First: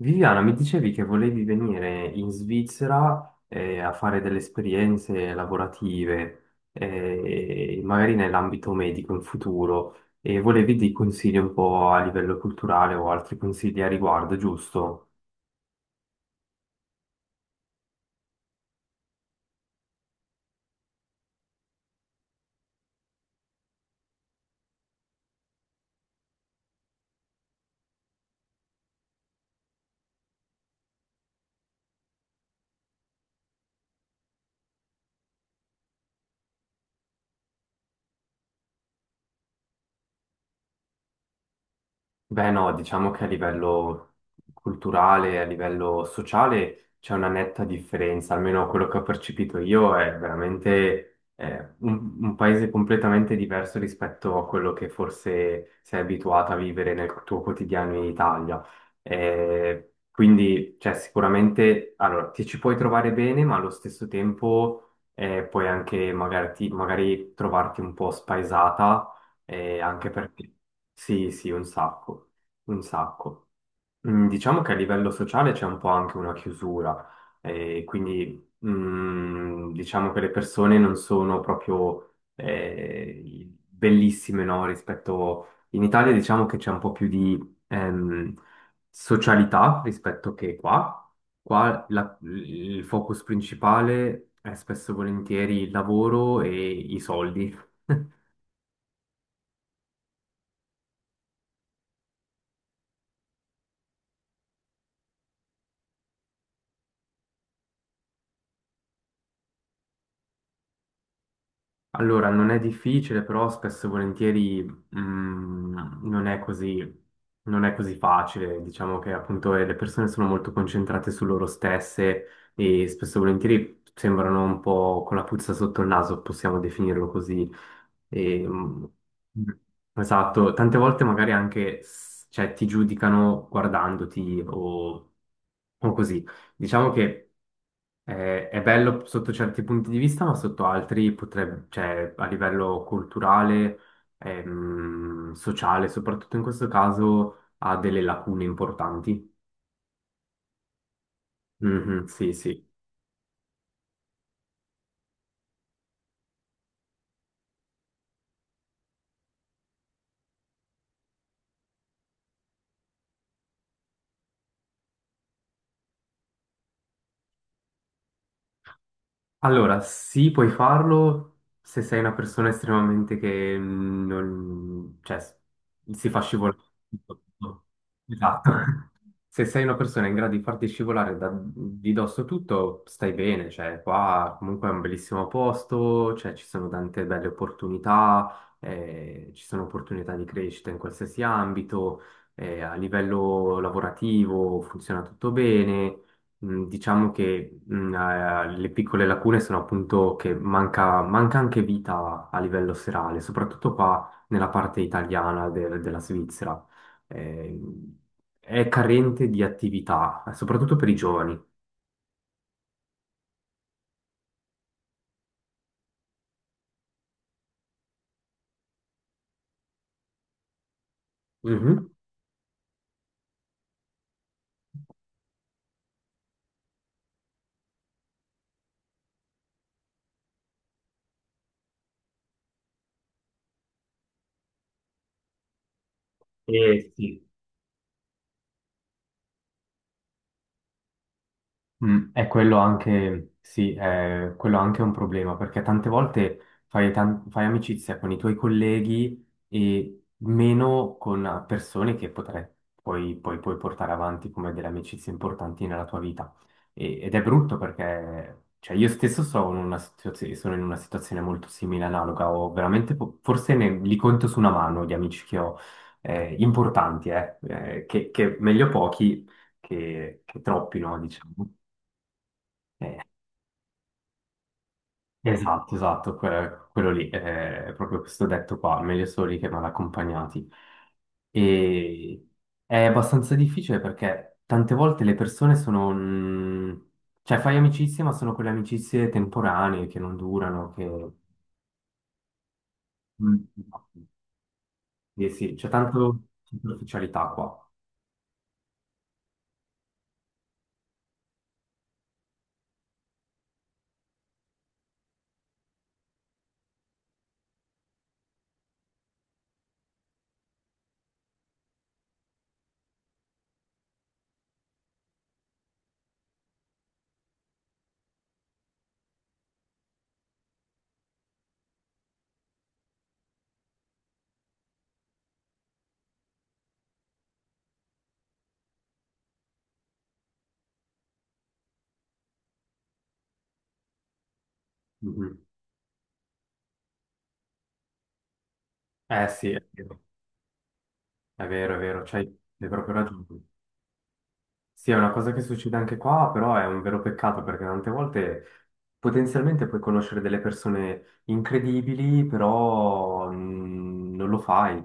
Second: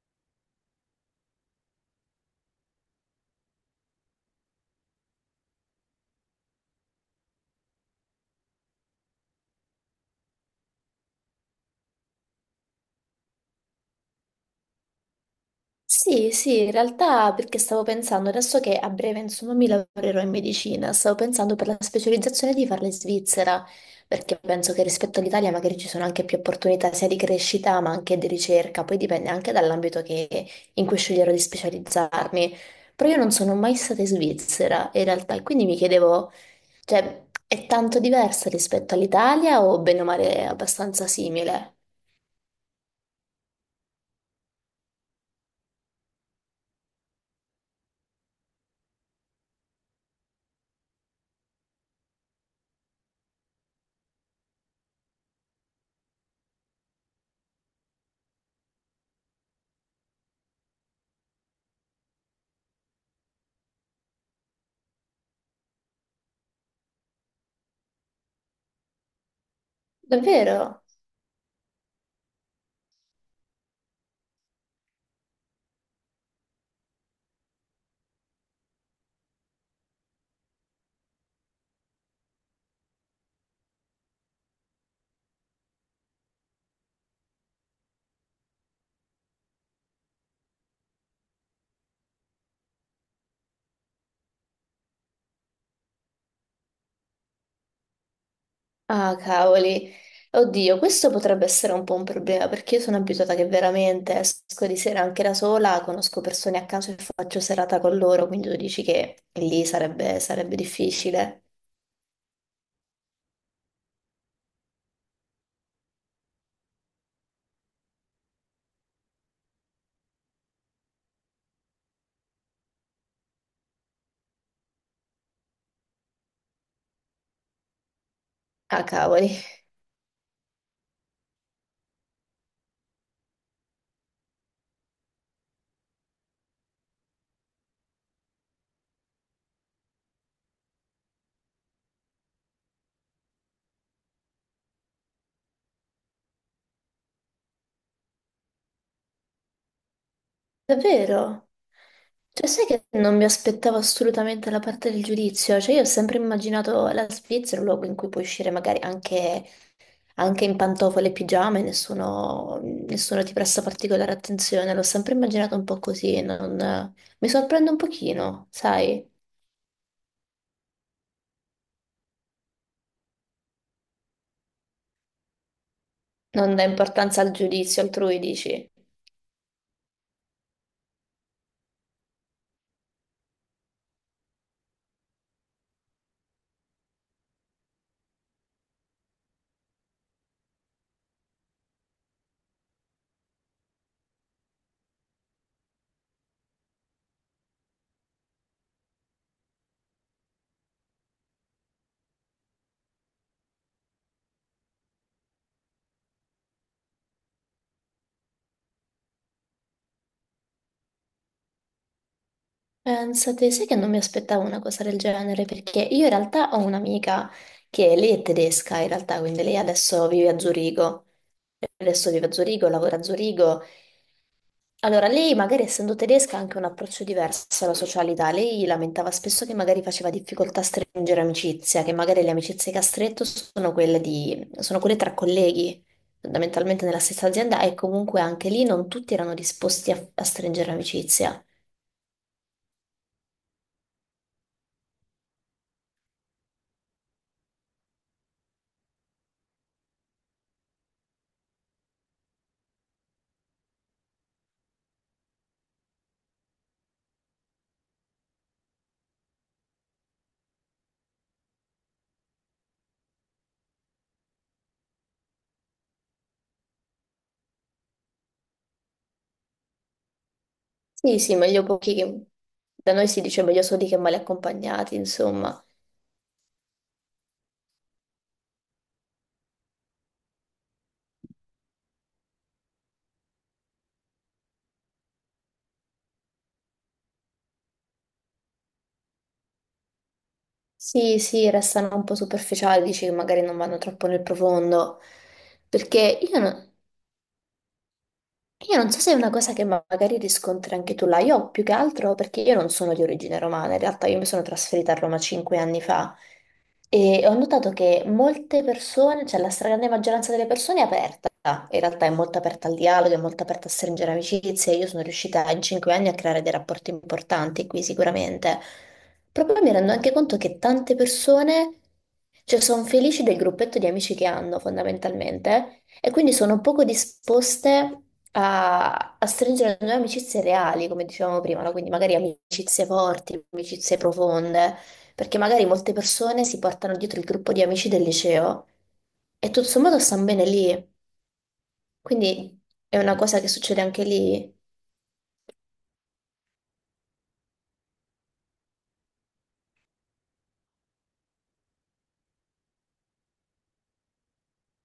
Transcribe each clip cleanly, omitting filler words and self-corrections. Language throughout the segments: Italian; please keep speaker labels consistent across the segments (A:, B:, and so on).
A: Viviana, mi dicevi che volevi venire in Svizzera a fare delle esperienze lavorative, magari nell'ambito medico in futuro, e volevi dei consigli un po' a livello culturale o altri consigli a riguardo, giusto?
B: Sì, sì, in realtà perché stavo pensando, adesso che a breve insomma mi lavorerò in medicina, stavo pensando per la specializzazione di farla in Svizzera, perché penso che rispetto all'Italia magari ci sono anche più opportunità sia di crescita ma anche di ricerca, poi dipende anche dall'ambito in cui sceglierò di specializzarmi. Però io non sono mai stata in Svizzera in realtà, e quindi mi chiedevo, cioè, è tanto diversa rispetto all'Italia o bene o male è abbastanza simile?
A: Beh, no, diciamo che a livello culturale, a livello sociale c'è una netta differenza, almeno quello che ho percepito io è veramente un paese completamente diverso rispetto a quello che forse sei abituato a vivere nel tuo quotidiano in Italia. Quindi, cioè, sicuramente, allora, ti ci puoi trovare bene, ma allo stesso tempo puoi anche magari trovarti un po' spaesata, anche perché...
B: Davvero?
A: Sì, sì, un sacco, un sacco. Diciamo che a livello sociale c'è un po' anche una chiusura, quindi diciamo che le persone non sono proprio bellissime, no? Rispetto... In Italia diciamo che c'è un po' più di ehm, socialità rispetto che qua. Il focus principale è spesso e volentieri il lavoro e i soldi.
B: Ah, cavoli. Oddio, questo potrebbe essere un po' un problema perché io sono abituata che veramente esco di sera anche da sola, conosco persone a caso e faccio serata con loro, quindi tu dici che lì sarebbe difficile.
A: Allora, non è difficile, però spesso e volentieri non è così, non è così facile. Diciamo che appunto le persone sono molto concentrate su loro stesse e spesso e volentieri sembrano un po' con la puzza sotto il naso, possiamo definirlo così. E,
B: Ah,
A: mh,
B: cavoli.
A: esatto, tante volte magari cioè, ti giudicano guardandoti o così. Diciamo che è bello sotto certi punti di vista, ma sotto altri potrebbe, cioè a livello culturale, sociale, soprattutto in questo caso, ha delle lacune importanti.
B: Davvero?
A: Mhm, sì,
B: Cioè, sai
A: sì.
B: che non mi aspettavo assolutamente la parte del giudizio? Cioè, io ho sempre immaginato la Svizzera un luogo in cui puoi uscire magari anche in pantofole e pigiama e nessuno ti presta particolare attenzione. L'ho sempre immaginato un po' così, mi sorprende un pochino, sai?
A: Allora, sì, puoi farlo se sei una persona estremamente che mm, non, cioè, si fa
B: Non
A: scivolare.
B: dà importanza al
A: Tutto.
B: giudizio altrui,
A: Esatto.
B: dici.
A: Se sei una persona in grado di farti scivolare di dosso tutto, stai bene, cioè qua comunque è un bellissimo posto, cioè ci sono tante belle opportunità, ci sono opportunità di crescita in qualsiasi ambito, a livello lavorativo funziona tutto bene. Diciamo che le piccole lacune sono appunto che manca anche vita a livello serale, soprattutto qua nella parte italiana della Svizzera. Eh, è carente di attività, soprattutto per i giovani.
B: Pensate, sai che non mi aspettavo una cosa del genere, perché io in realtà ho un'amica che lei è tedesca, in realtà, quindi lei adesso vive a Zurigo.
A: Mhm.
B: Adesso vive a Zurigo, lavora a Zurigo. Allora, lei magari essendo tedesca ha anche un approccio diverso alla socialità. Lei lamentava spesso che magari faceva difficoltà a stringere amicizia, che magari le amicizie che ha stretto sono sono quelle tra colleghi, fondamentalmente
A: E
B: nella
A: sì,
B: stessa azienda, e comunque anche lì non tutti erano disposti a stringere amicizia.
A: È quello anche, sì, è quello anche un problema, perché tante volte fai amicizia con i tuoi colleghi e meno con persone che potrai, poi puoi portare avanti come delle amicizie importanti nella tua vita. Ed è brutto perché, cioè, io stesso sono in una sono in una situazione molto simile, analoga, ho veramente, forse ne, li conto su una mano gli amici che ho, importanti, che meglio pochi che troppi, no,
B: Sì,
A: diciamo.
B: sì, meglio pochi che... Da noi si dice meglio soli che male accompagnati, insomma.
A: Esatto, esatto, quello lì, è proprio questo detto qua, meglio soli che mal accompagnati. E è abbastanza difficile perché tante volte le persone sono... cioè fai amicizie, ma sono quelle amicizie temporanee che non durano, che...
B: Sì, sì, restano un po' superficiali, dici che magari
A: Mm.
B: non vanno troppo nel profondo.
A: Sì, sì, c'è
B: Perché
A: tanto
B: io no-
A: superficialità qua.
B: Io non so se è una cosa che magari riscontri anche tu là, io più che altro perché io non sono di origine romana, in realtà io mi sono trasferita a Roma 5 anni fa e ho notato che molte persone, cioè la stragrande maggioranza delle persone è aperta, in realtà è molto aperta al dialogo, è molto aperta a stringere amicizie, io sono riuscita in 5 anni a creare dei rapporti importanti qui sicuramente, proprio mi rendo anche conto che tante persone, cioè sono felici del gruppetto di amici che hanno fondamentalmente. E quindi sono poco disposte a stringere nuove amicizie reali, come dicevamo prima, no? Quindi magari amicizie forti, amicizie profonde,
A: Mhm.
B: perché magari molte persone si portano dietro il gruppo di amici del liceo
A: Eh
B: e
A: sì, è
B: tutto sommato
A: vero,
B: stanno bene lì.
A: è vero, è vero, c'hai
B: Quindi
A: hai proprio
B: è una
A: ragione.
B: cosa che succede anche lì.
A: Sì, è una cosa che succede anche qua, però è un vero peccato perché tante volte potenzialmente puoi conoscere delle persone incredibili, però non lo fai.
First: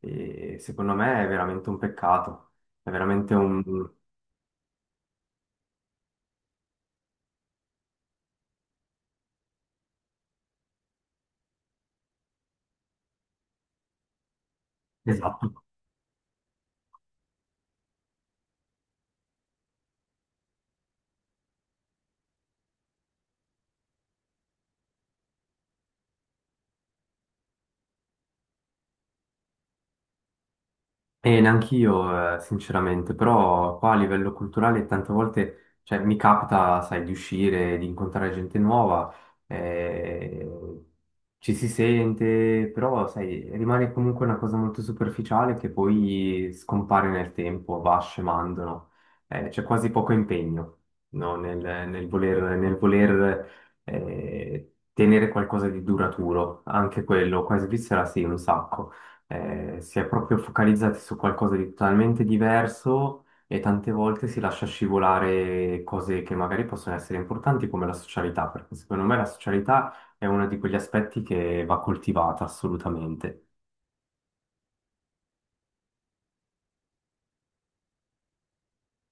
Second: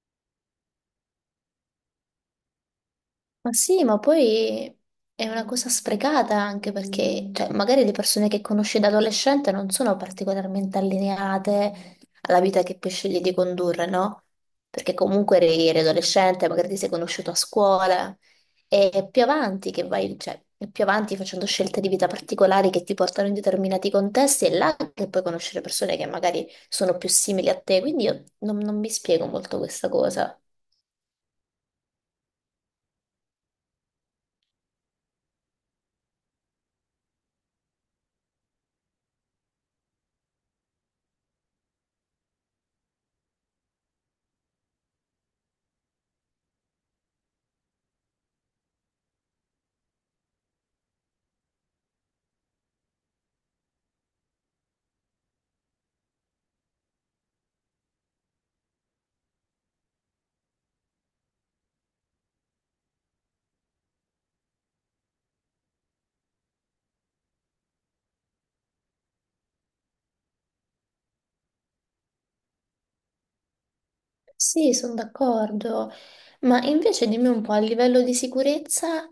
A: E secondo me è veramente un peccato. È veramente
B: Ma
A: un...
B: sì, ma poi è una cosa sprecata anche perché, cioè, magari le persone che conosci da adolescente non sono particolarmente allineate alla vita che poi scegli di condurre, no? Perché comunque
A: Esatto.
B: eri adolescente, magari ti sei conosciuto a scuola e è più avanti che vai, cioè, è più avanti facendo scelte di vita particolari che ti portano in determinati contesti è là che puoi conoscere persone che magari sono più simili a te, quindi io non mi spiego molto questa cosa.
A: E neanch'io, sinceramente, però qua a livello culturale tante volte, cioè, mi capita, sai, di uscire, di incontrare gente nuova, eh, ci si sente, però, sai, rimane comunque una cosa molto superficiale che poi scompare nel tempo, va scemando, no? C'è quasi poco impegno, no? Nel voler, tenere qualcosa di duraturo, anche quello, qua in Svizzera sì, un sacco si è proprio focalizzati su qualcosa di totalmente diverso e tante volte si lascia scivolare cose che magari possono essere importanti come la socialità, perché secondo me la socialità è uno di quegli aspetti che va coltivata assolutamente.
B: Sì, sono d'accordo, ma invece dimmi un po' a livello di sicurezza.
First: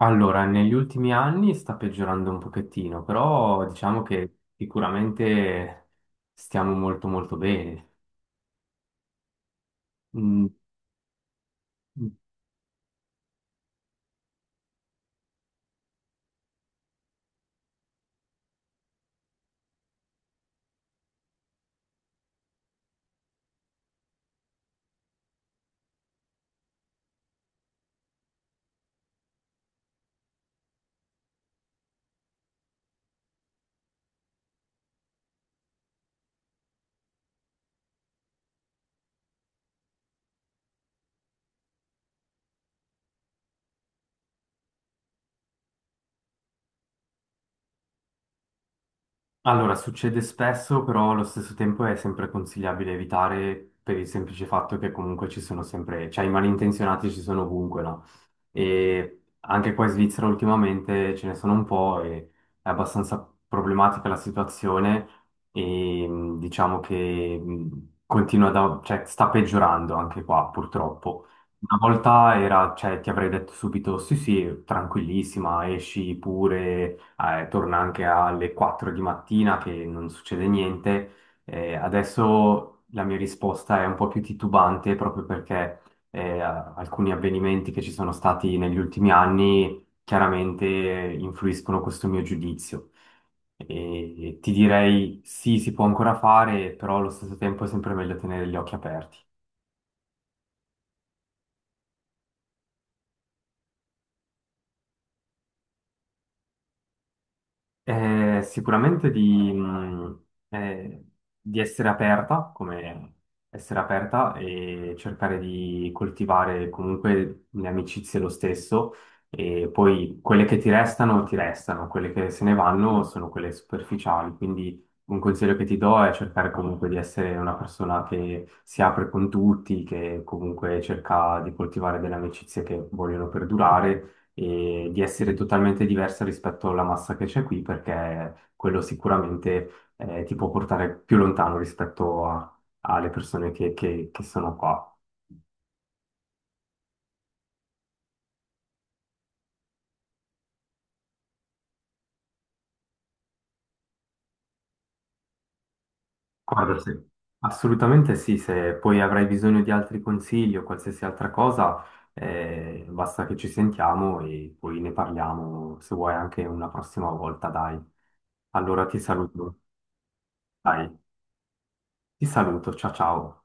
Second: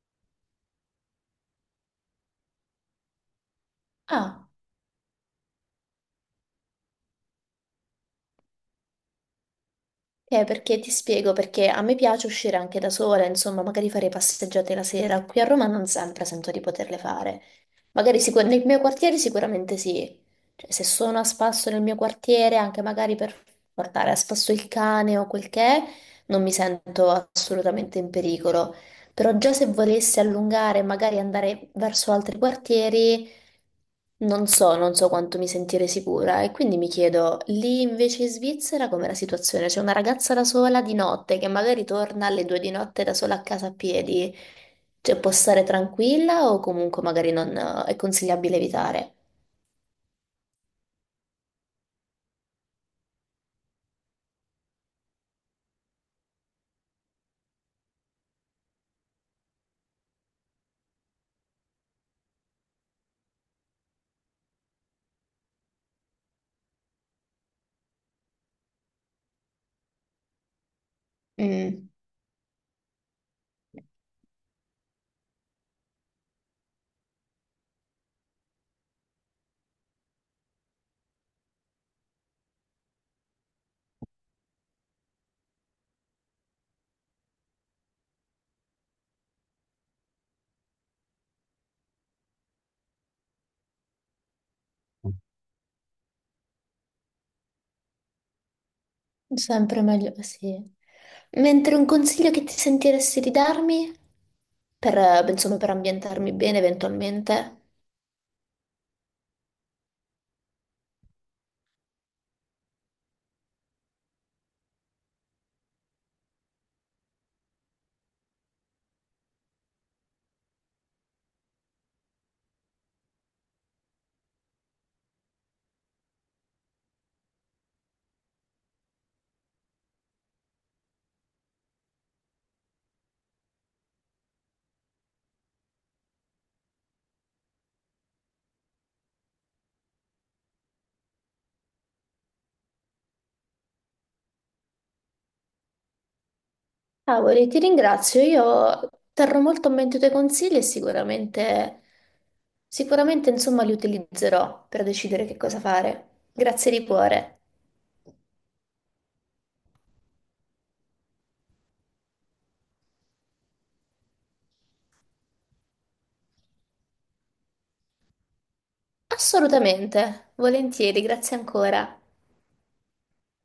A: Allora, negli ultimi anni sta peggiorando un pochettino, però diciamo che
B: Ah,
A: sicuramente stiamo molto molto bene.
B: ok,
A: Mm,
B: perché ti spiego, perché a me piace uscire anche da sola, insomma, magari fare passeggiate la sera, qui a Roma non sempre sento di poterle fare, magari nel mio quartiere sicuramente sì. Cioè, se sono a spasso nel mio quartiere, anche magari per portare a spasso il cane o quel che è, non mi sento assolutamente in pericolo, però già se volessi allungare e magari andare verso altri quartieri... Non so, non so quanto mi sentirei sicura e quindi mi chiedo, lì invece in Svizzera com'è la situazione? C'è una ragazza da sola di notte che magari torna alle 2 di notte da sola a casa a piedi, cioè può stare tranquilla o comunque magari non è consigliabile evitare?
A: Allora, succede spesso, però allo stesso tempo è sempre consigliabile evitare per il semplice fatto che comunque ci sono sempre, cioè i malintenzionati ci sono ovunque, no? E anche qua in Svizzera ultimamente ce ne sono un po' e è abbastanza problematica la situazione e diciamo che continua cioè, sta peggiorando anche qua purtroppo. Una
B: Mm,
A: volta era, cioè, ti avrei detto subito sì sì, tranquillissima, esci pure, torna anche alle 4 di mattina che non succede niente. Adesso la mia risposta è un po' più titubante proprio perché alcuni avvenimenti che ci sono stati negli ultimi anni chiaramente influiscono questo mio giudizio. E ti direi sì, si può ancora fare, però allo stesso tempo è sempre meglio tenere gli occhi aperti.
B: sempre meglio, sì. Mentre un consiglio che ti sentiresti di darmi per, insomma, per ambientarmi bene eventualmente?
A: Eh, sicuramente di, mh, eh, di essere aperta, come essere aperta e cercare di coltivare comunque le amicizie lo stesso e poi quelle che ti restano, quelle che se ne vanno sono quelle superficiali, quindi un consiglio che ti do è cercare comunque di essere una persona che si apre con tutti, che comunque cerca di coltivare delle amicizie che vogliono perdurare e di essere totalmente diversa rispetto alla massa che c'è qui, perché quello sicuramente ti può portare più lontano alle persone che sono qua.
B: Cavoli, ti ringrazio. Io terrò molto a mente i tuoi consigli e sicuramente, sicuramente, insomma, li utilizzerò per decidere che cosa fare. Grazie
A: Guarda,
B: di
A: sì.
B: cuore.
A: Assolutamente sì, se poi avrai bisogno di altri consigli o qualsiasi altra cosa, basta che ci sentiamo e poi ne parliamo, se vuoi anche una prossima volta, dai. Allora ti saluto,
B: Assolutamente,
A: dai,
B: volentieri, grazie ancora.
A: ti saluto, ciao ciao.